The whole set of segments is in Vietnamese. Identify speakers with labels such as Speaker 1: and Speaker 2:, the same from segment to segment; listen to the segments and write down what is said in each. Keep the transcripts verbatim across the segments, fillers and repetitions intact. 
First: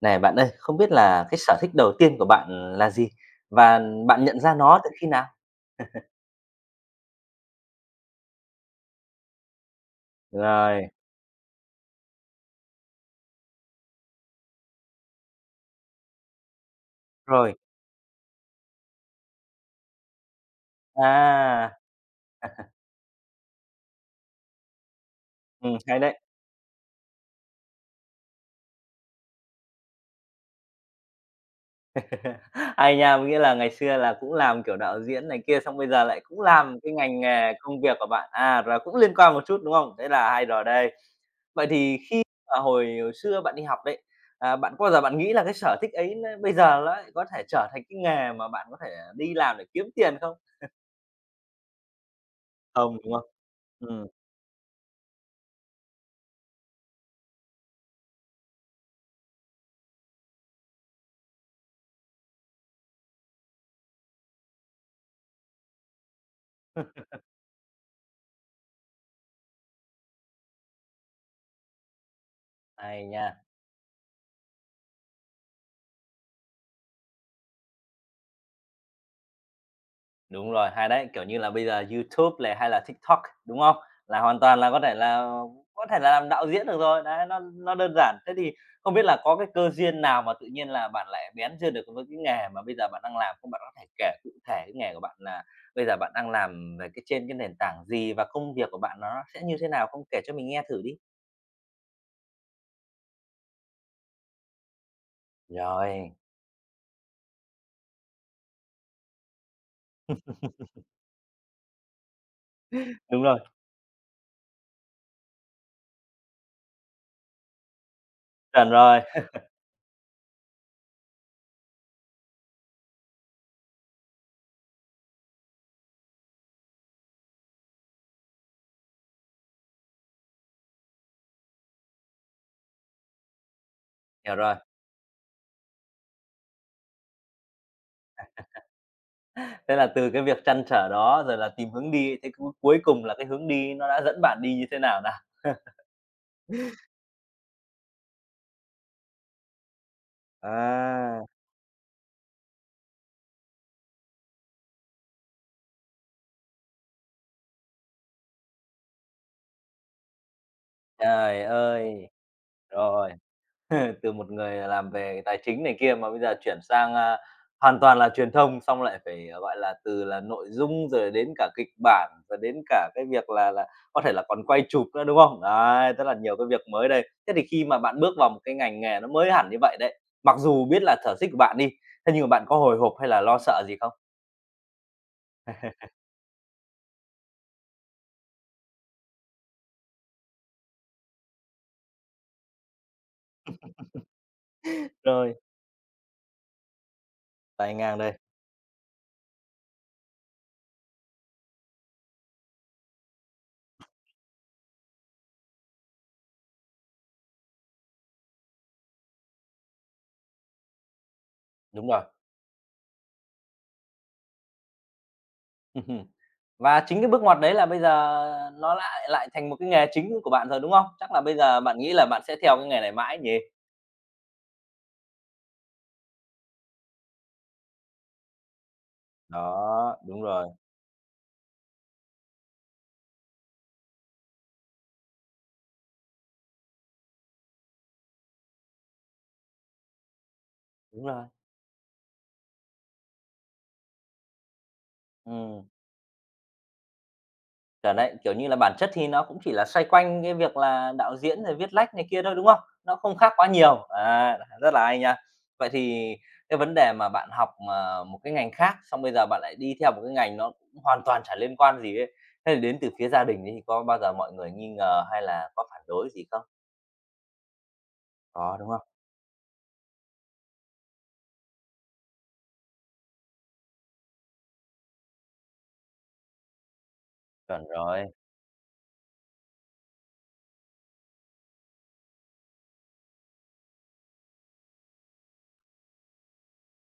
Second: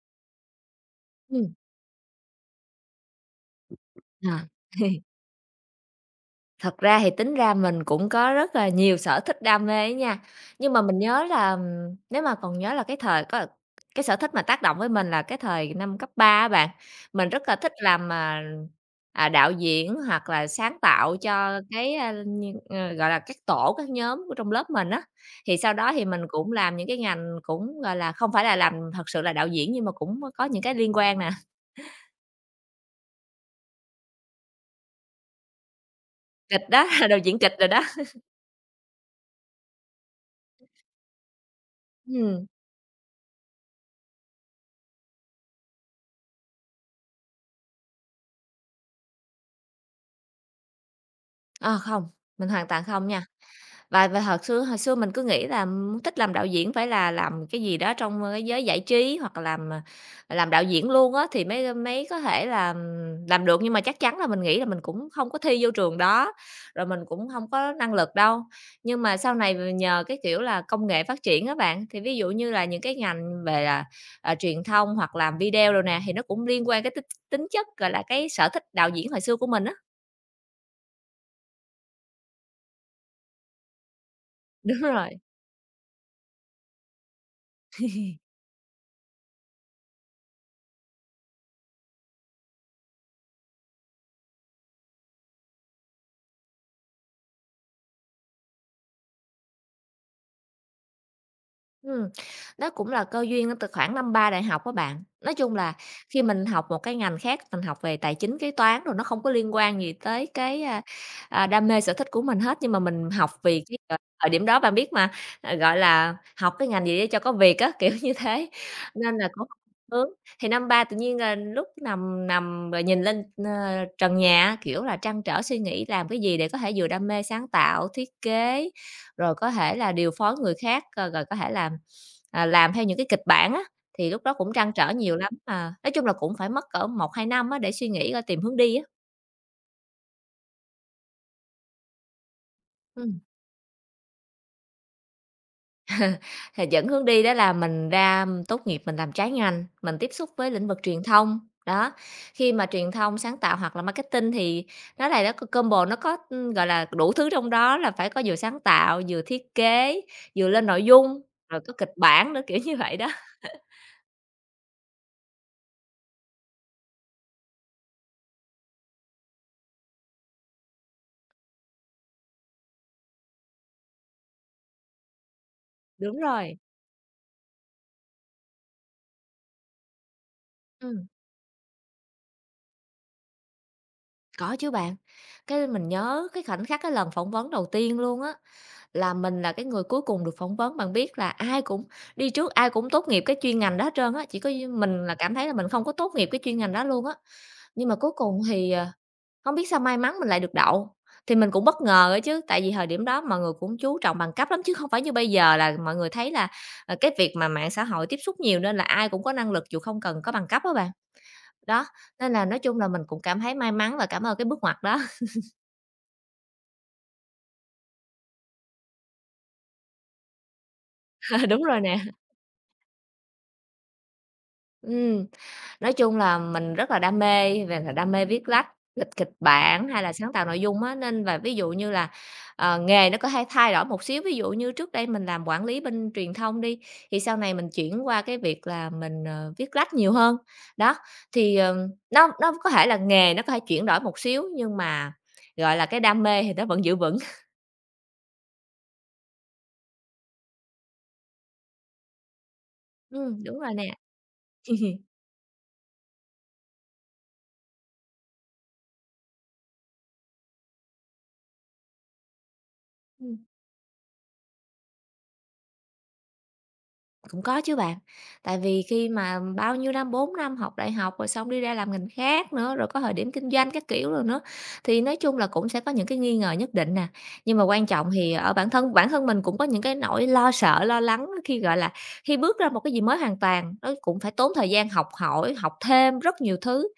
Speaker 1: Này bạn ơi, không biết là cái
Speaker 2: Ừm,
Speaker 1: sở thích đầu tiên của bạn là gì? Và bạn nhận
Speaker 2: à.
Speaker 1: ra nó từ khi nào?
Speaker 2: Thật ra thì tính ra mình cũng có rất là nhiều sở thích đam mê ấy nha, nhưng mà
Speaker 1: Rồi,
Speaker 2: mình nhớ là, ừm, nếu mà còn nhớ là cái thời có cái sở thích mà tác động với mình là cái thời năm cấp ba á bạn. Mình rất
Speaker 1: rồi,
Speaker 2: là thích làm, à, à, đạo diễn hoặc là sáng tạo cho
Speaker 1: à,
Speaker 2: cái, a, như, ờ, gọi là, các tổ, các nhóm của trong lớp mình á. Thì sau
Speaker 1: ừm,
Speaker 2: đó
Speaker 1: hay
Speaker 2: thì mình
Speaker 1: đấy.
Speaker 2: cũng làm những cái ngành cũng, gọi là, không phải là làm thật sự là đạo diễn nhưng mà cũng có những cái liên quan nè,
Speaker 1: Hay nha, có nghĩa là ngày xưa là cũng làm, kiểu, đạo diễn này kia, xong bây giờ lại cũng
Speaker 2: kịch
Speaker 1: làm
Speaker 2: đó,
Speaker 1: cái
Speaker 2: đạo
Speaker 1: ngành
Speaker 2: diễn
Speaker 1: nghề
Speaker 2: kịch rồi
Speaker 1: công
Speaker 2: đó.
Speaker 1: việc của bạn, à, là cũng liên quan một chút, đúng không? Thế là hay rồi đây. Vậy thì khi
Speaker 2: Ừm.
Speaker 1: mà hồi xưa bạn đi học đấy, à, bạn có bao giờ bạn nghĩ là cái sở thích ấy nó bây giờ nó lại có thể trở thành cái nghề mà bạn có thể đi làm để kiếm tiền không?
Speaker 2: Ờ, không, mình hoàn toàn
Speaker 1: Không,
Speaker 2: không
Speaker 1: đúng
Speaker 2: nha.
Speaker 1: không? Ừm,
Speaker 2: Và và thật xưa hồi xưa mình cứ nghĩ là, ừm, thích làm đạo diễn phải là làm cái gì đó trong, ờ, cái giới giải trí hoặc là làm, à, làm đạo diễn luôn á thì mới mới có thể làm làm được, nhưng mà chắc chắn là mình nghĩ là mình cũng không có thi vô trường đó, rồi mình cũng không có năng lực đâu. Nhưng mà sau này v nhờ cái, kiểu là, công nghệ phát triển á bạn, thì ví dụ như là những cái
Speaker 1: hay nha.
Speaker 2: ngành về là, à, truyền thông hoặc làm video rồi nè, thì nó cũng liên quan cái tính tính chất, gọi là, cái sở thích đạo diễn hồi xưa của mình á.
Speaker 1: Đúng rồi, hay đấy, kiểu như là, bây giờ YouTube này hay là TikTok, đúng không? Là hoàn toàn là
Speaker 2: Đúng
Speaker 1: có thể
Speaker 2: rồi.
Speaker 1: là có thể là làm đạo diễn được rồi, đấy, nó nó đơn giản. Thế thì không biết là có cái cơ duyên nào mà tự nhiên là bạn lại bén duyên được với cái nghề mà bây giờ bạn đang làm không? Bạn có thể kể cụ thể cái nghề của bạn là bây giờ bạn đang làm về cái trên cái nền tảng gì và công việc của bạn nó sẽ như thế nào không? Kể cho mình nghe thử đi.
Speaker 2: Ừm, đó cũng là cơ duyên từ khoảng năm ba đại học á bạn. Nói chung là
Speaker 1: Rồi,
Speaker 2: khi mình học một cái ngành khác, mình học về tài chính, kế toán rồi nó không có liên quan gì tới cái, a, à, đam mê sở thích của mình hết, nhưng mà mình
Speaker 1: đúng
Speaker 2: học
Speaker 1: rồi,
Speaker 2: vì cái thời thời điểm đó bạn biết mà, ờ, gọi là, học cái ngành gì để cho có việc á, kiểu như thế,
Speaker 1: chuẩn rồi,
Speaker 2: nên là cũng không hướng. Thì năm ba tự nhiên, ờ, lúc nằm nằm rồi nhìn lên, ơ, trần nhà kiểu là, trăn trở suy nghĩ làm cái gì để có thể vừa đam mê sáng tạo, thiết kế, rồi có thể là điều phối người khác, ờ, rồi có thể làm, à, làm theo những cái kịch bản á, thì lúc đó
Speaker 1: hiểu
Speaker 2: cũng
Speaker 1: rồi.
Speaker 2: trăn trở nhiều lắm. Mà nói chung là cũng phải mất cỡ một hai năm á để suy nghĩ coi tìm hướng đi á.
Speaker 1: Thế là từ cái việc trăn trở đó rồi là tìm hướng đi, thế cuối cuối cùng là
Speaker 2: Ừm,
Speaker 1: cái hướng đi nó đã dẫn bạn đi như thế nào nào?
Speaker 2: thì dẫn hướng đi đó là mình ra tốt nghiệp mình làm trái ngành, mình tiếp xúc với lĩnh vực truyền
Speaker 1: À.
Speaker 2: thông, đó. Khi mà truyền thông, sáng tạo hoặc là marketing thì nó là nó c combo nó có, ưm, gọi là, đủ thứ trong đó là phải có vừa sáng tạo, vừa thiết kế, vừa lên nội dung,
Speaker 1: Trời
Speaker 2: rồi có kịch
Speaker 1: ơi!
Speaker 2: bản nữa, kiểu như vậy đó.
Speaker 1: Rồi, từ một người làm về tài chính này kia mà bây giờ chuyển sang, a, hoàn toàn là truyền thông, xong lại phải, à, gọi là, từ là nội dung rồi đến cả kịch bản, và đến cả cái việc là là có thể là còn quay chụp nữa, đúng không? Đấy, rất là
Speaker 2: Đúng
Speaker 1: nhiều cái
Speaker 2: rồi,
Speaker 1: việc mới đây. Thế thì khi mà bạn bước vào một cái ngành nghề nó mới hẳn như vậy đấy, mặc dù biết là
Speaker 2: ừm.
Speaker 1: sở thích của bạn đi, thế nhưng mà bạn có hồi hộp hay là lo sợ gì không?
Speaker 2: Có chứ bạn. Cái mình nhớ cái khoảnh khắc cái lần phỏng vấn đầu tiên luôn á, là mình là cái người cuối cùng được phỏng vấn. Bạn biết là ai cũng đi trước, ai cũng tốt nghiệp cái chuyên ngành đó hết trơn á, chỉ có duy mình là cảm
Speaker 1: Rơi,
Speaker 2: thấy là mình không có tốt nghiệp cái chuyên ngành đó luôn á.
Speaker 1: tay
Speaker 2: Nhưng mà
Speaker 1: ngang
Speaker 2: cuối
Speaker 1: đây,
Speaker 2: cùng thì, ờ, hông biết sao may mắn mình lại được đậu, thì mình cũng bất ngờ á chứ, tại vì thời điểm đó mọi người cũng chú trọng bằng cấp lắm chứ không phải như bây giờ là mọi người thấy là, ờ, cái việc mà mạng xã hội tiếp xúc nhiều nên là ai cũng có năng lực dù không cần có bằng cấp đó bạn. Đó,
Speaker 1: đúng rồi.
Speaker 2: nên là nói chung là mình cũng cảm thấy may mắn và cảm ơn cái bước ngoặt đó.
Speaker 1: Và chính cái bước ngoặt đấy là bây giờ nó lại lại thành một cái nghề chính của bạn rồi, đúng không? Chắc là bây
Speaker 2: Ờ,
Speaker 1: giờ
Speaker 2: đúng
Speaker 1: bạn
Speaker 2: rồi
Speaker 1: nghĩ
Speaker 2: nè.
Speaker 1: là bạn sẽ theo cái nghề này mãi nhỉ?
Speaker 2: Ừm, nói chung là mình rất là đam mê về là đam mê viết lách, kịch kịch bản
Speaker 1: Đó,
Speaker 2: hay là
Speaker 1: đúng
Speaker 2: sáng tạo
Speaker 1: rồi.
Speaker 2: nội dung á, nên và ví dụ như là, ờ, nghề nó có hay thay đổi một xíu. Ví dụ như trước đây mình làm quản lý bên truyền thông đi, thì sau này mình chuyển qua cái việc là mình, ờ, viết lách nhiều hơn. Đó,
Speaker 1: Đúng rồi,
Speaker 2: thì, ờ, nó nó có thể là nghề nó có thể chuyển đổi một xíu, nhưng mà,
Speaker 1: ừm,
Speaker 2: gọi là, cái đam mê thì nó vẫn giữ vững.
Speaker 1: chuẩn đấy, kiểu như là, bản chất thì nó cũng chỉ là xoay quanh cái việc là đạo diễn rồi viết lách này kia thôi, đúng không? Nó không khác
Speaker 2: Ừm,
Speaker 1: quá
Speaker 2: đúng rồi
Speaker 1: nhiều,
Speaker 2: nè.
Speaker 1: à, rất là hay nha. Vậy thì cái vấn đề mà bạn học mà một cái ngành khác, xong bây giờ bạn lại đi theo một cái ngành nó cũng hoàn toàn chả liên quan gì ấy, thế thì đến từ phía gia đình ấy thì có bao giờ mọi người nghi ngờ hay là có phản đối gì không?
Speaker 2: Cũng có chứ bạn,
Speaker 1: Có,
Speaker 2: tại
Speaker 1: đúng
Speaker 2: vì
Speaker 1: không?
Speaker 2: khi mà bao nhiêu năm, bốn năm học đại học rồi xong đi ra làm ngành khác nữa, rồi có thời điểm kinh doanh các kiểu rồi nữa, thì nói chung là cũng sẽ có những cái nghi ngờ nhất định nè. Nhưng mà
Speaker 1: Chuẩn
Speaker 2: quan
Speaker 1: rồi.
Speaker 2: trọng thì ở bản thân bản thân mình cũng có những cái nỗi lo sợ, lo lắng khi, gọi là, khi bước ra một cái gì mới hoàn toàn, nó cũng phải tốn thời gian học hỏi, học thêm rất nhiều thứ.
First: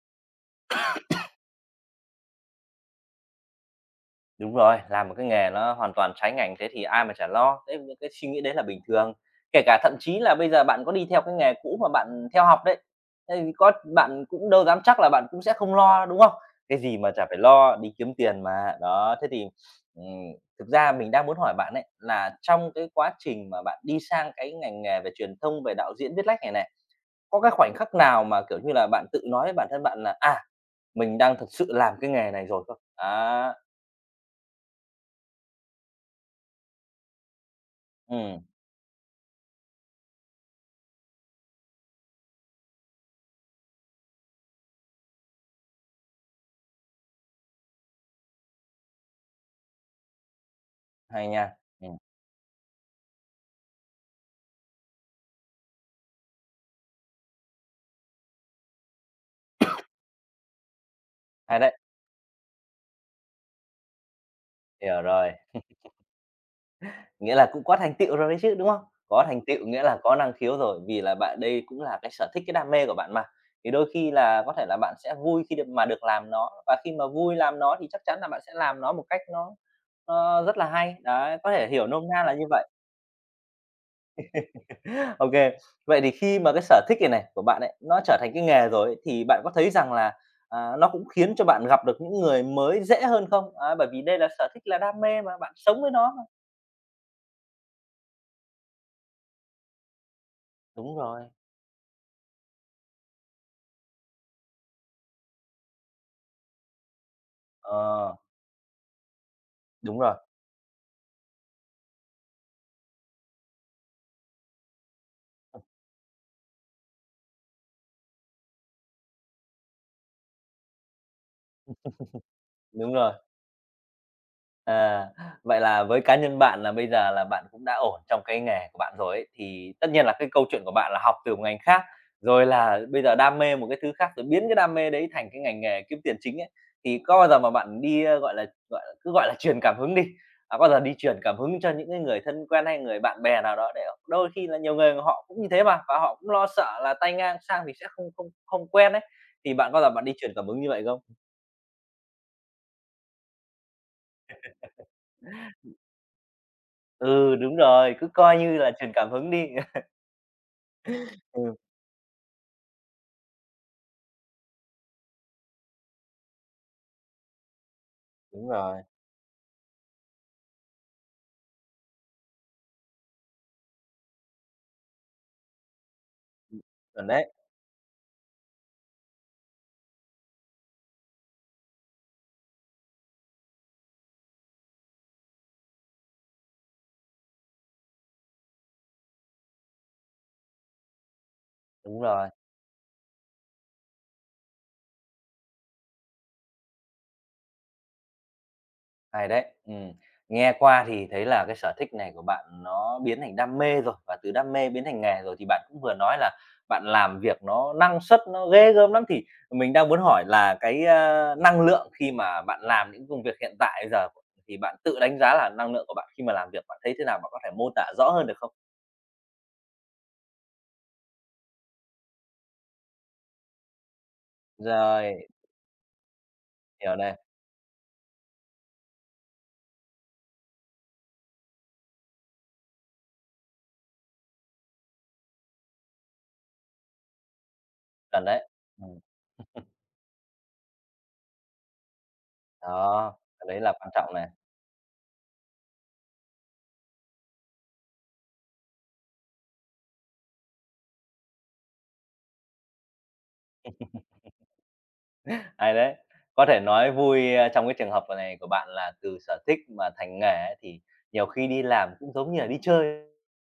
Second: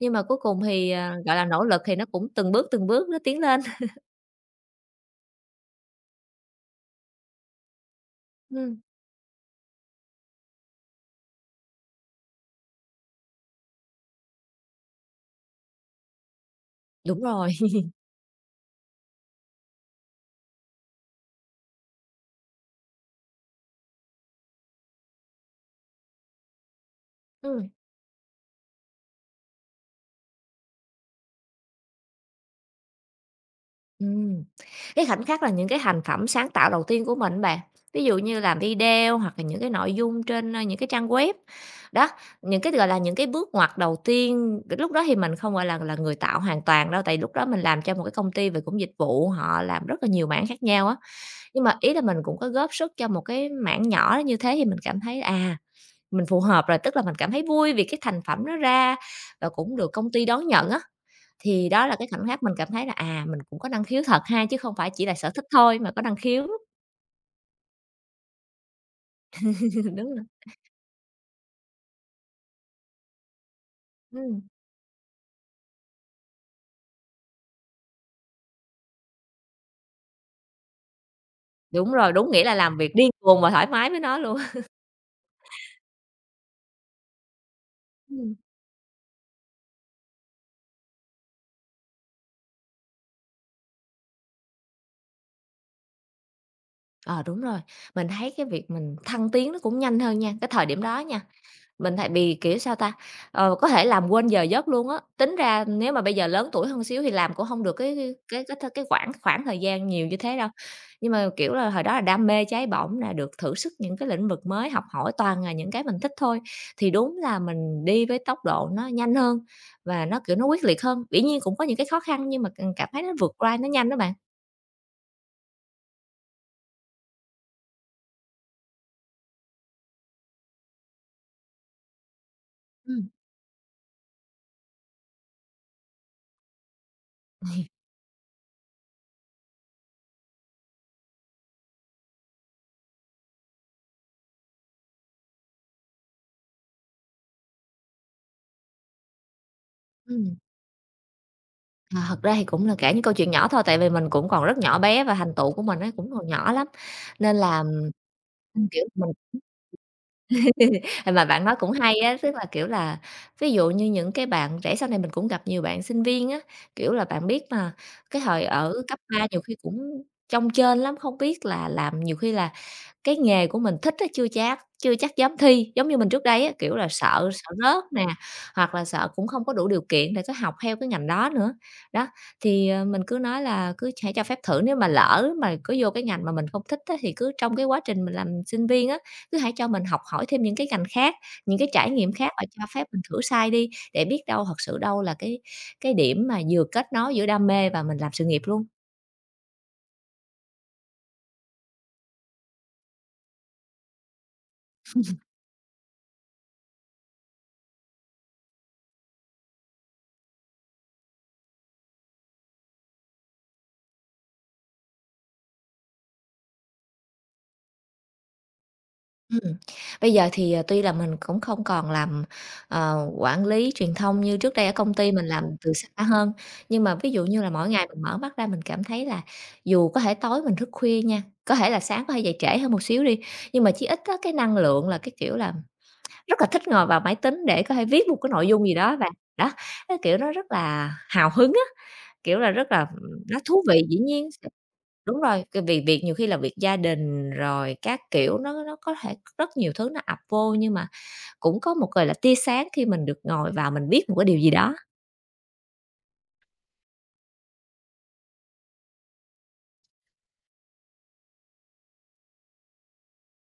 Speaker 2: Nhưng mà cuối cùng thì, à, gọi là, nỗ lực thì nó cũng từng bước, từng bước nó tiến lên.
Speaker 1: Đúng rồi, làm một cái nghề nó hoàn toàn trái ngành thế thì ai mà chả lo, đấy, những cái suy nghĩ đấy là
Speaker 2: Ừm,
Speaker 1: bình thường. Kể cả thậm chí là bây giờ bạn có đi theo cái nghề cũ mà bạn theo học đấy, thế thì có bạn cũng đâu dám chắc là bạn cũng sẽ không lo, đúng không? Cái gì mà
Speaker 2: đúng
Speaker 1: chả phải
Speaker 2: rồi.
Speaker 1: lo, đi kiếm tiền mà. Đó, thế thì, ừm, thực ra mình đang muốn hỏi bạn ấy là trong cái quá trình mà bạn đi sang cái ngành nghề về truyền thông, về đạo diễn, viết lách này này, có cái
Speaker 2: Ừm.
Speaker 1: khoảnh khắc nào mà, kiểu như là, bạn tự nói với bản thân bạn là "À, mình đang thực sự làm cái nghề này rồi" không? Á,
Speaker 2: Ừm, cái khoảnh khắc là những cái thành phẩm sáng tạo đầu tiên của mình bạn, ví dụ như
Speaker 1: ừm.
Speaker 2: làm video hoặc là những cái nội dung trên, ơ, những cái trang web. Đó, những cái, gọi là, những cái bước ngoặt đầu tiên, lúc đó thì mình không, gọi là, là người tạo hoàn toàn đâu, tại lúc đó mình làm cho một cái công ty về cũng dịch vụ, họ làm rất là nhiều mảng khác nhau á.
Speaker 1: Hay nha,
Speaker 2: Nhưng mà ý
Speaker 1: ừm,
Speaker 2: là mình cũng có góp sức cho một cái mảng nhỏ như thế thì mình cảm thấy, à, mình phù hợp rồi, tức là mình cảm thấy vui vì cái thành phẩm nó ra và cũng được công ty đón nhận á.
Speaker 1: hay
Speaker 2: Thì
Speaker 1: đấy,
Speaker 2: đó là cái khoảnh khắc mình cảm thấy là, à, mình cũng có năng khiếu thật ha, chứ không phải
Speaker 1: hiểu
Speaker 2: chỉ là sở
Speaker 1: rồi.
Speaker 2: thích thôi mà có năng khiếu.
Speaker 1: Nghĩa là cũng có thành tựu rồi đấy chứ, đúng không? Có thành tựu nghĩa là
Speaker 2: Đúng
Speaker 1: có
Speaker 2: rồi,
Speaker 1: năng khiếu rồi, vì là bạn đây cũng là cái sở thích, cái đam mê của bạn mà, thì đôi khi
Speaker 2: ừm,
Speaker 1: là có thể là bạn sẽ vui khi được mà được làm nó, và khi mà vui làm nó thì chắc chắn là bạn sẽ làm nó một cách nó nó rất là hay, đấy, có thể hiểu
Speaker 2: đúng
Speaker 1: nôm
Speaker 2: rồi,
Speaker 1: na
Speaker 2: đúng
Speaker 1: là
Speaker 2: nghĩa
Speaker 1: như
Speaker 2: là
Speaker 1: vậy.
Speaker 2: làm việc điên cuồng và thoải mái với nó luôn.
Speaker 1: OK. Vậy thì khi mà cái sở thích này này của bạn ấy, nó trở thành
Speaker 2: Ừm,
Speaker 1: cái nghề rồi ấy, thì bạn có thấy rằng là, à, nó cũng khiến cho bạn gặp được những người mới dễ hơn không? Ấy, bởi vì đây là sở thích là đam mê mà, bạn sống với nó.
Speaker 2: ờ, đúng rồi, mình thấy cái việc mình thăng tiến nó cũng nhanh hơn nha, cái thời điểm
Speaker 1: Đúng
Speaker 2: đó nha.
Speaker 1: rồi,
Speaker 2: Mình tại vì, kiểu, sao ta, ờ, có thể làm quên giờ giấc luôn á. Tính ra nếu mà bây giờ lớn tuổi hơn xíu thì làm cũng không được cái cái
Speaker 1: ờ,
Speaker 2: cái cái, th cái khoảng khoảng thời gian
Speaker 1: đúng
Speaker 2: nhiều
Speaker 1: rồi,
Speaker 2: như thế đâu. Nhưng mà, kiểu là, hồi đó là đam mê cháy bỏng là được thử sức những cái lĩnh vực mới, học hỏi toàn là những cái mình thích thôi, thì đúng là mình đi với tốc độ nó nhanh hơn và nó, kiểu, nó quyết liệt hơn. Dĩ nhiên cũng có những cái khó khăn nhưng mà c cảm
Speaker 1: đúng
Speaker 2: thấy nó
Speaker 1: rồi.
Speaker 2: vượt qua nó nhanh đó bạn.
Speaker 1: À, vậy là với cá nhân bạn là bây giờ là bạn cũng đã ổn trong cái nghề của bạn rồi ấy, thì tất nhiên là cái câu chuyện của bạn là học từ một ngành khác, rồi là bây
Speaker 2: Ừm,
Speaker 1: giờ đam mê một cái thứ khác, rồi biến cái đam mê đấy thành cái ngành nghề kiếm tiền chính ấy, thì có bao giờ mà bạn đi, ơ, gọi là, gọi là, cứ gọi là truyền cảm hứng đi, à, có bao giờ đi truyền cảm hứng cho những cái người thân quen hay người bạn bè nào đó để đôi khi là nhiều người họ cũng như thế mà, và họ cũng lo sợ là tay ngang sang thì sẽ không không không quen ấy, thì bạn có bao giờ bạn đi truyền
Speaker 2: ừm.
Speaker 1: cảm hứng như vậy không?
Speaker 2: À, thật ra thì cũng là kể những câu chuyện nhỏ thôi, tại vì mình cũng còn rất nhỏ bé và thành tựu của mình ấy cũng còn nhỏ lắm,
Speaker 1: Ừ,
Speaker 2: nên
Speaker 1: đúng
Speaker 2: là
Speaker 1: rồi, cứ coi như
Speaker 2: Ừm,
Speaker 1: là
Speaker 2: kiểu,
Speaker 1: truyền cảm
Speaker 2: mình
Speaker 1: hứng đi.
Speaker 2: mà bạn nói
Speaker 1: Ừm,
Speaker 2: cũng hay á, tức là, kiểu là, ví dụ như những cái bạn trẻ sau này mình cũng gặp nhiều bạn sinh viên á, kiểu là, bạn biết mà cái thời
Speaker 1: đúng
Speaker 2: ở
Speaker 1: rồi,
Speaker 2: cấp ba nhiều khi cũng chông chênh lắm, không biết là làm nhiều khi là cái nghề của mình thích á, chưa chắc chưa chắc dám thi. Giống như mình trước đây á, kiểu là,
Speaker 1: chuẩn
Speaker 2: sợ
Speaker 1: đấy.
Speaker 2: sợ rớt nè, hoặc là sợ cũng không có đủ điều kiện để có học theo cái ngành đó nữa. Đó, thì, ờ, mình cứ nói là cứ hãy cho phép thử, nếu mà lỡ mà có vô cái ngành mà mình không thích á, thì cứ trong cái quá trình mình làm sinh viên á, cứ hãy cho mình học hỏi thêm những cái ngành khác, những cái trải
Speaker 1: Đúng
Speaker 2: nghiệm
Speaker 1: rồi,
Speaker 2: khác và cho phép mình thử sai đi, để biết đâu thật sự đâu là cái cái điểm mà vừa kết nối giữa đam mê và mình làm sự nghiệp luôn.
Speaker 1: hay đấy. Ừm, nghe qua thì thấy là cái sở thích này của bạn nó biến thành đam mê rồi, và từ đam mê biến thành nghề rồi, thì bạn cũng vừa nói là bạn làm việc nó năng suất nó ghê gớm lắm, thì mình đang muốn hỏi là cái, a, năng lượng khi mà bạn làm những công việc hiện tại bây giờ thì bạn tự đánh giá là năng lượng của bạn khi mà làm việc bạn thấy thế nào? Bạn có thể mô tả rõ hơn được không?
Speaker 2: Ừm, bây giờ thì, ờ, tuy là mình cũng không còn làm, ờ, quản lý truyền thông như trước đây ở công ty,
Speaker 1: Rồi,
Speaker 2: mình làm từ xa hơn, nhưng mà
Speaker 1: hiểu
Speaker 2: ví
Speaker 1: này,
Speaker 2: dụ như là mỗi ngày mình mở mắt ra mình cảm thấy là dù có thể tối mình thức khuya nha, có thể là sáng có thể dậy trễ hơn một xíu đi, nhưng mà chí ít á, cái năng lượng là, cái kiểu là, rất là thích ngồi vào máy tính để có thể viết một
Speaker 1: chuẩn
Speaker 2: cái nội
Speaker 1: đấy.
Speaker 2: dung gì đó
Speaker 1: Ừm,
Speaker 2: và Đó, cái kiểu nó rất là hào hứng á, kiểu là, rất là,
Speaker 1: đó,
Speaker 2: nó
Speaker 1: cái đấy
Speaker 2: thú
Speaker 1: là
Speaker 2: vị.
Speaker 1: quan
Speaker 2: Dĩ
Speaker 1: trọng
Speaker 2: nhiên.
Speaker 1: này.
Speaker 2: Đúng rồi, cái vì việc nhiều khi là việc gia đình rồi các kiểu nó nó có thể rất nhiều thứ nó ập vô, nhưng mà cũng có một, gọi là, tia sáng khi mình được ngồi vào mình biết một cái điều gì đó.
Speaker 1: Hay đấy. Có thể nói vui, a, trong cái trường hợp này của bạn là từ sở thích mà thành nghề ấy, thì nhiều khi đi làm cũng giống như là đi chơi.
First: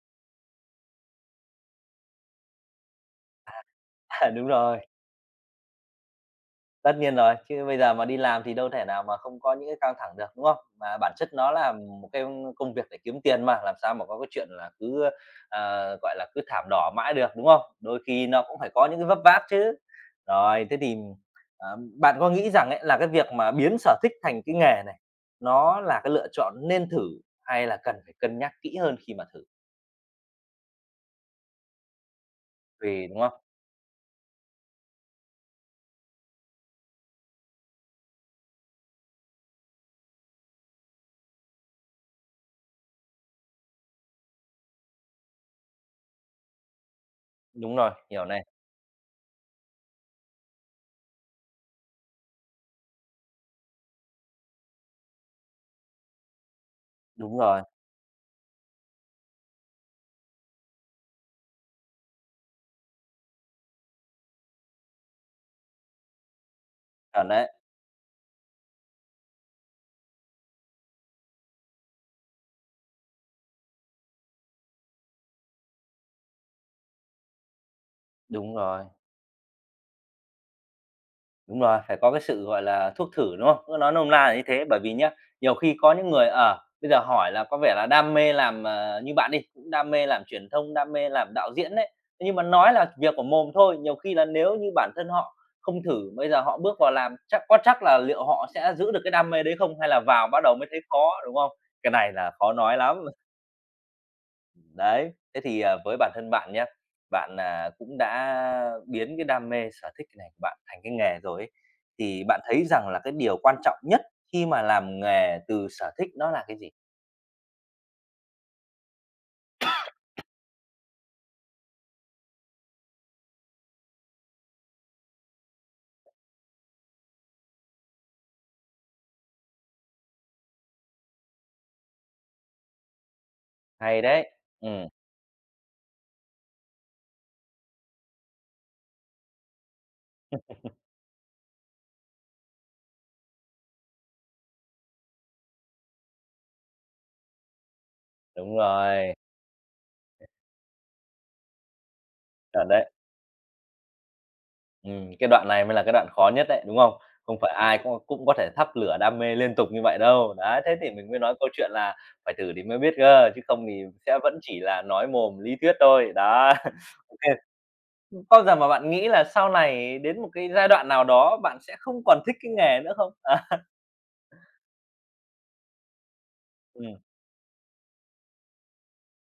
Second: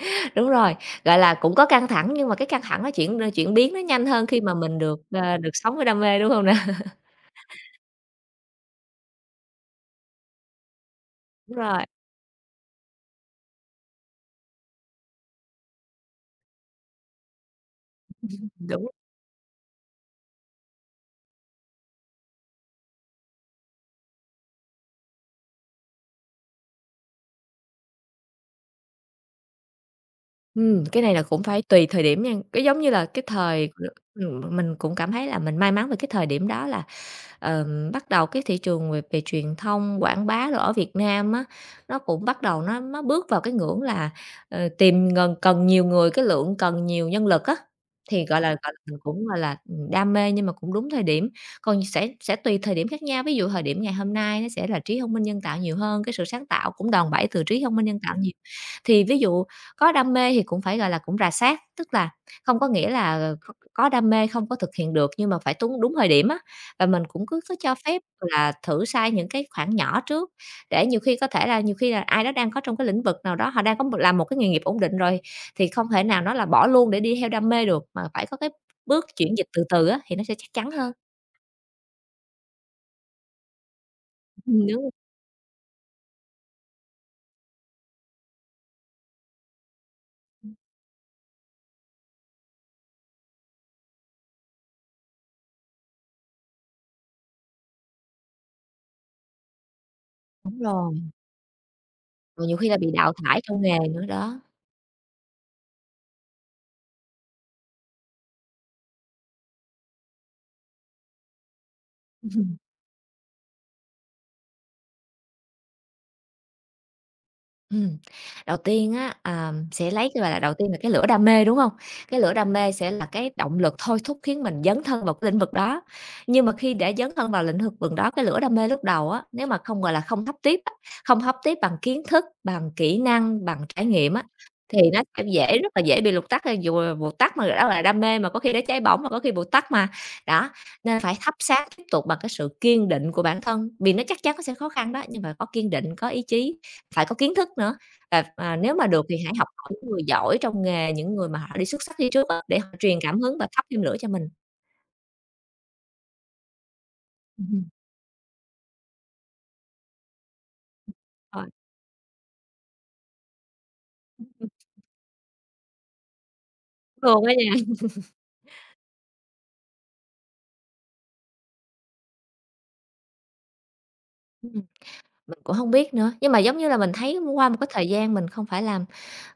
Speaker 2: Đúng rồi, gọi là, cũng có căng thẳng nhưng mà cái căng thẳng nó chuyển chuyển biến nó nhanh hơn
Speaker 1: À,
Speaker 2: khi
Speaker 1: đúng
Speaker 2: mà mình
Speaker 1: rồi.
Speaker 2: được, ờ, được sống với đam mê, đúng hông nè?
Speaker 1: Tất nhiên rồi, chứ bây giờ mà đi làm thì đâu thể nào mà không có những cái căng thẳng được, đúng không? Mà bản chất nó
Speaker 2: Đúng
Speaker 1: là
Speaker 2: rồi,
Speaker 1: một cái công việc để kiếm tiền mà, làm sao mà có cái chuyện là cứ, ờ, gọi là, cứ thảm đỏ mãi được, đúng không? Đôi khi nó cũng phải
Speaker 2: đúng.
Speaker 1: có những cái vấp váp chứ. Rồi, thế thì, ờ, bạn có nghĩ rằng ấy là cái việc mà biến sở thích thành cái nghề này, nó là cái lựa chọn nên thử hay là cần phải cân nhắc kỹ hơn khi mà thử?
Speaker 2: Ừm, cái này là cũng phải tùy thời điểm nha, cái giống như là
Speaker 1: Tùy. Đúng
Speaker 2: cái
Speaker 1: không?
Speaker 2: thời ừm, mình cũng cảm thấy là mình may mắn về cái thời điểm đó là ờm, bắt đầu cái thị trường về về truyền thông, quảng bá đồ ở Việt Nam á, nó cũng bắt đầu nó nó bước vào cái ngưỡng là, ờ, tìm gần cần nhiều người, cái lượng cần nhiều nhân lực á,
Speaker 1: Đúng rồi,
Speaker 2: thì,
Speaker 1: hiểu
Speaker 2: gọi
Speaker 1: này.
Speaker 2: là, gọi là, mình cũng, gọi là, ừ, đam mê nhưng mà cũng đúng thời điểm. Còn sẽ sẽ tùy thời điểm khác nhau, ví dụ thời điểm ngày hôm nay nó sẽ là trí thông minh nhân tạo nhiều hơn, cái sự sáng tạo cũng đòn bẩy
Speaker 1: Đúng
Speaker 2: từ trí
Speaker 1: rồi,
Speaker 2: thông minh nhân tạo nhiều. Thì ví dụ có đam mê thì cũng phải, gọi là, cũng rà sát tức là không có nghĩa là có có đam mê không có thực hiện được nhưng mà phải đúng đúng thời điểm á. Và mình cũng
Speaker 1: chuẩn
Speaker 2: cứ
Speaker 1: đấy,
Speaker 2: có cho phép là thử sai những cái khoản nhỏ trước, để nhiều khi có thể là nhiều khi là ai đó đang có trong cái lĩnh vực nào đó, họ đang có một làm một cái nghề nghiệp ổn định rồi, thì không thể nào nó là bỏ luôn để đi theo đam mê được, mà phải có cái
Speaker 1: đúng rồi.
Speaker 2: bước chuyển dịch từ từ á, thì nó sẽ chắc chắn hơn.
Speaker 1: Đúng rồi, phải có cái sự, gọi là, thuốc thử, đúng không? Cứ nói nôm na là như thế,
Speaker 2: Ừm,
Speaker 1: bởi
Speaker 2: đúng,
Speaker 1: vì nhá, nhiều khi có những người, ở bây giờ hỏi là có vẻ là đam mê làm, ờ như bạn đi, cũng đam mê làm truyền thông, đam mê làm đạo diễn đấy, thế nhưng mà nói là việc của mồm thôi, nhiều khi là nếu như bản thân họ không thử, bây giờ họ bước vào làm chắc có chắc là liệu họ sẽ giữ được cái đam mê đấy không? Hay là vào bắt đầu
Speaker 2: đúng
Speaker 1: mới thấy
Speaker 2: rồi,
Speaker 1: khó, đúng không? Cái này là
Speaker 2: rồi
Speaker 1: khó
Speaker 2: nhiều khi là
Speaker 1: nói
Speaker 2: bị
Speaker 1: lắm.
Speaker 2: đào thải trong nghề nữa đó.
Speaker 1: Đấy, thế thì, à, với bản thân bạn nhé bạn, à, cũng đã biến cái đam mê, sở thích này của bạn thành cái nghề rồi ấy, thì bạn thấy rằng là cái điều quan trọng nhất khi mà làm nghề từ sở thích đó là cái gì?
Speaker 2: Ừm, đầu tiên á, à, sẽ lấy cái, gọi là, đầu tiên là cái lửa đam mê, đúng không? Cái lửa đam mê sẽ là cái động lực thôi thúc khiến mình dấn thân vào cái lĩnh vực đó. Nhưng mà khi để dấn thân vào lĩnh vực vực đó, cái lửa đam mê lúc đầu á, nếu mà không, gọi là, không hấp tiếp á, không hấp tiếp bằng kiến thức, bằng kỹ năng, bằng trải
Speaker 1: Hay
Speaker 2: nghiệm á,
Speaker 1: đấy,
Speaker 2: thì
Speaker 1: ừm,
Speaker 2: nó sẽ dễ rất là dễ bị lụt tắt, dù là vụt tắt mà đó là đam mê mà có khi để cháy bỏng, mà có khi vụt tắt mà. Đó, nên phải thắp sáng tiếp tục bằng cái sự kiên định của bản thân, vì nó chắc chắn nó sẽ khó khăn đó, nhưng mà có kiên định, có ý chí phải có kiến thức nữa, và, à,
Speaker 1: đúng
Speaker 2: nếu mà được
Speaker 1: rồi,
Speaker 2: thì hãy học hỏi những người giỏi trong nghề, những người mà họ đi xuất sắc đi trước á, để họ
Speaker 1: chuẩn đấy.
Speaker 2: truyền cảm hứng và thắp thêm lửa cho mình.
Speaker 1: Ừm, cái đoạn này mới là cái đoạn khó nhất đấy, đúng không? Không
Speaker 2: Ừm
Speaker 1: phải
Speaker 2: hưm.
Speaker 1: ai cũng cũng có thể thắp lửa đam mê liên tục như vậy đâu. Đấy, thế thì mình mới nói
Speaker 2: Rồi,
Speaker 1: câu
Speaker 2: ưm,
Speaker 1: chuyện là phải thử thì mới biết cơ, chứ không thì sẽ vẫn
Speaker 2: cũng
Speaker 1: chỉ là nói mồm lý thuyết thôi, đó.
Speaker 2: được
Speaker 1: Bao giờ mà bạn nghĩ là sau này đến một cái giai đoạn nào đó bạn sẽ không còn thích cái nghề nữa không? À,
Speaker 2: nha. Mình cũng hông biết nữa, nhưng mà, giống như là, mình
Speaker 1: ừm,
Speaker 2: thấy qua một cái thời gian mình không phải làm,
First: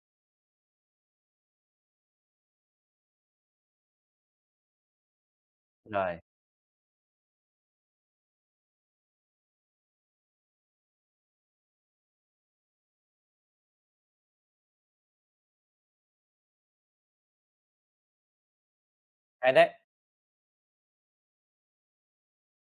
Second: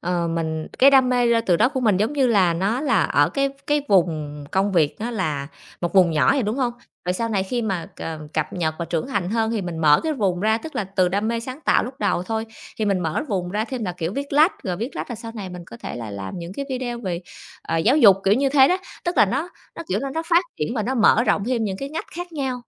Speaker 2: ờ, mình cái đam mê ra từ đó của mình, giống như là, nó là ở cái cái vùng công việc nó là một vùng
Speaker 1: rồi,
Speaker 2: nhỏ vậy, đúng hông? Rồi sau này khi mà c ờ, cập nhật và trưởng thành hơn thì mình mở cái vùng ra, tức là từ đam mê sáng tạo lúc đầu thôi, thì mình mở vùng ra thêm là, kiểu, viết lách, rồi viết lách là sau này mình có thể là làm những cái video về, ờ, giáo dục, kiểu như thế đó. Tức là nó
Speaker 1: hay đấy.
Speaker 2: nó, kiểu, nó nó phát triển và nó mở rộng thêm những cái ngách khác nhau.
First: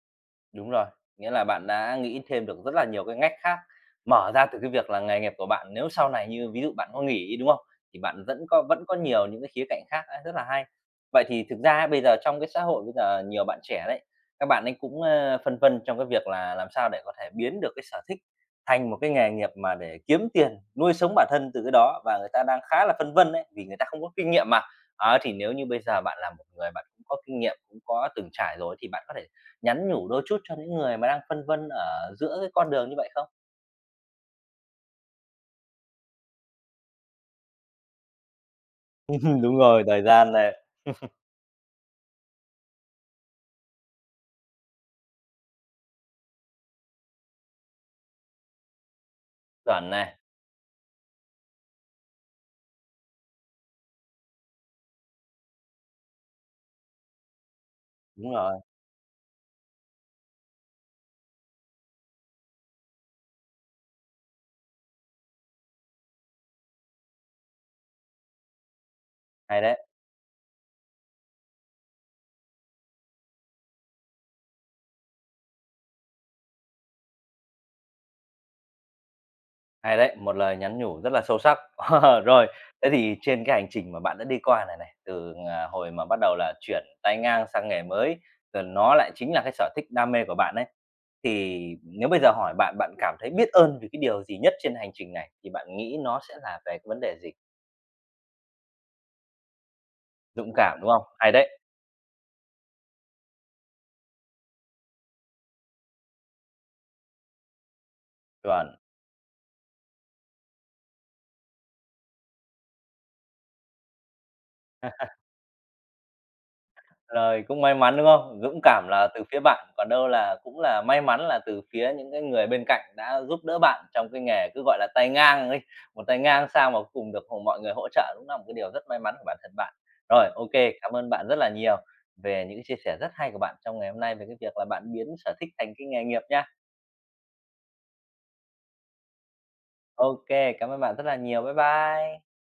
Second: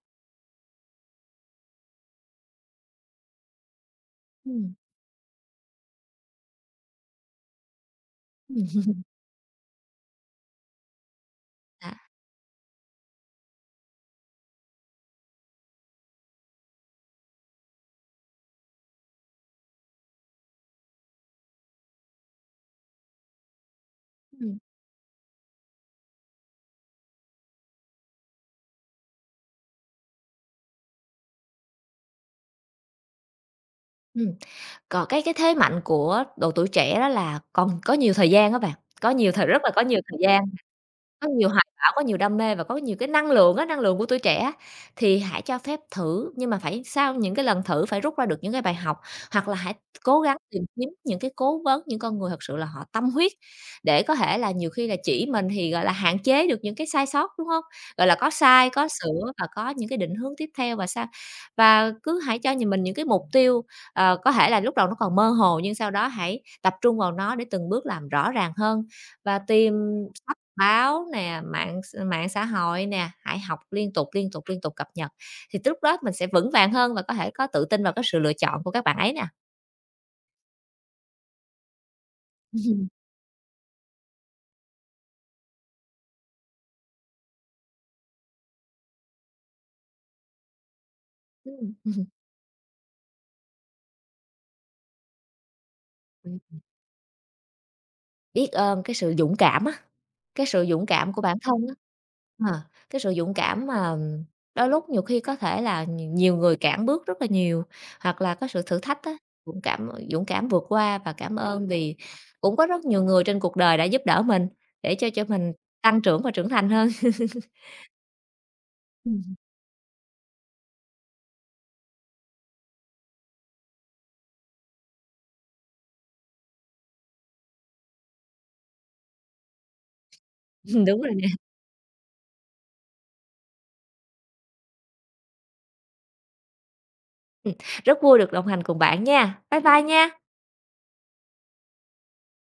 Speaker 1: Đúng rồi, nghĩa là bạn đã nghĩ thêm được rất là nhiều cái ngách khác, mở ra từ cái
Speaker 2: Ừm,
Speaker 1: việc là nghề nghiệp của bạn nếu sau này như ví dụ bạn có nghỉ đúng không? Thì bạn vẫn có
Speaker 2: ừm,
Speaker 1: vẫn có nhiều những cái khía cạnh khác á, rất là hay. Vậy thì thực ra á,
Speaker 2: đã,
Speaker 1: bây giờ trong cái xã hội bây giờ nhiều bạn trẻ đấy, các bạn ấy cũng, ơ, phân vân trong cái việc là làm sao để có thể biến được cái sở thích thành một cái nghề nghiệp mà để kiếm tiền nuôi sống bản thân từ cái đó và người ta đang khá là phân vân đấy, vì người ta không có kinh nghiệm
Speaker 2: ừm,
Speaker 1: mà. Đó, thì nếu như bây giờ bạn là một người bạn cũng có kinh nghiệm, cũng có từng trải rồi thì bạn có thể nhắn nhủ đôi chút cho những người mà đang phân vân ở giữa cái con đường như vậy không?
Speaker 2: ừm. Còn cái cái thế mạnh của độ tuổi trẻ đó là còn có nhiều thời gian á bạn, có nhiều thời
Speaker 1: Đúng
Speaker 2: rất là có
Speaker 1: rồi,
Speaker 2: nhiều
Speaker 1: thời
Speaker 2: thời
Speaker 1: gian
Speaker 2: gian.
Speaker 1: này.
Speaker 2: Có nhiều hoài bão, có nhiều đam mê và có nhiều cái năng lượng á, năng lượng của tuổi trẻ á, thì hãy cho phép thử, nhưng mà phải sau những cái lần thử phải rút ra được những cái bài học, hoặc là hãy
Speaker 1: Chuẩn này,
Speaker 2: cố gắng tìm kiếm những cái cố vấn, những con người thật sự là họ tâm huyết, để có thể là nhiều khi là chỉ mình thì, gọi là, hạn chế được những cái sai sót, đúng không? Gọi là, có
Speaker 1: đúng rồi,
Speaker 2: sai, có sửa và có những cái định hướng tiếp theo và sao và cứ hãy cho nhìn mình những cái mục tiêu, ờ, có thể là lúc đầu nó còn mơ hồ nhưng sau đó hãy tập trung vào nó để từng bước làm rõ ràng hơn và
Speaker 1: hay
Speaker 2: tìm
Speaker 1: đấy,
Speaker 2: báo nè, mạng x mạng xã hội nè, hãy học liên tục, liên tục, liên tục cập nhật, thì tới lúc đó mình sẽ vững vàng hơn và có thể có tự tin vào cái sự lựa chọn của các bạn ấy nè.
Speaker 1: hay đấy, một lời nhắn nhủ rất là sâu sắc. Rồi, thế thì trên cái hành trình mà bạn đã đi qua này này, từ, à, hồi mà bắt đầu là chuyển tay ngang sang nghề mới, rồi nó lại chính là cái sở thích đam mê của bạn ấy, thì
Speaker 2: Ừm,
Speaker 1: nếu bây giờ hỏi bạn, bạn cảm thấy biết ơn vì cái điều gì nhất trên hành trình này, thì bạn nghĩ nó sẽ là về cái vấn đề gì?
Speaker 2: biết ơn cái sự dũng cảm á, cái
Speaker 1: Dũng
Speaker 2: sự
Speaker 1: cảm,
Speaker 2: dũng
Speaker 1: đúng
Speaker 2: cảm
Speaker 1: không?
Speaker 2: của
Speaker 1: Hay
Speaker 2: bản
Speaker 1: đấy,
Speaker 2: thân á. Ờ, cái sự dũng cảm mà đôi lúc nhiều khi có thể là nhiều nhiều người cản bước rất là nhiều, hoặc là có sự
Speaker 1: chuẩn.
Speaker 2: thử thách á, dũng cảm dũng cảm vượt qua và cảm ơn vì cũng có rất nhiều người trên cuộc đời đã giúp đỡ mình để cho cho mình tăng trưởng và trưởng thành hơn.
Speaker 1: Lời cũng may mắn, đúng không? Dũng cảm là từ phía bạn, còn đâu là cũng là may mắn là từ phía những cái người bên cạnh đã giúp đỡ bạn trong cái nghề cứ gọi là tay ngang ấy, một tay ngang sao mà cùng được h mọi người hỗ trợ cũng là một cái điều rất may mắn của bản thân bạn. Rồi, OK,
Speaker 2: Ừm,
Speaker 1: cảm
Speaker 2: đúng
Speaker 1: ơn
Speaker 2: rồi
Speaker 1: bạn
Speaker 2: nè.
Speaker 1: rất là nhiều về những chia sẻ rất hay của bạn trong ngày hôm nay về cái việc là bạn biến sở thích thành cái nghề nghiệp nha.
Speaker 2: Ừm, rất vui được đồng hành cùng bạn nha. Bye bye nha.
Speaker 1: OK, cảm ơn bạn rất là nhiều. Bye bye.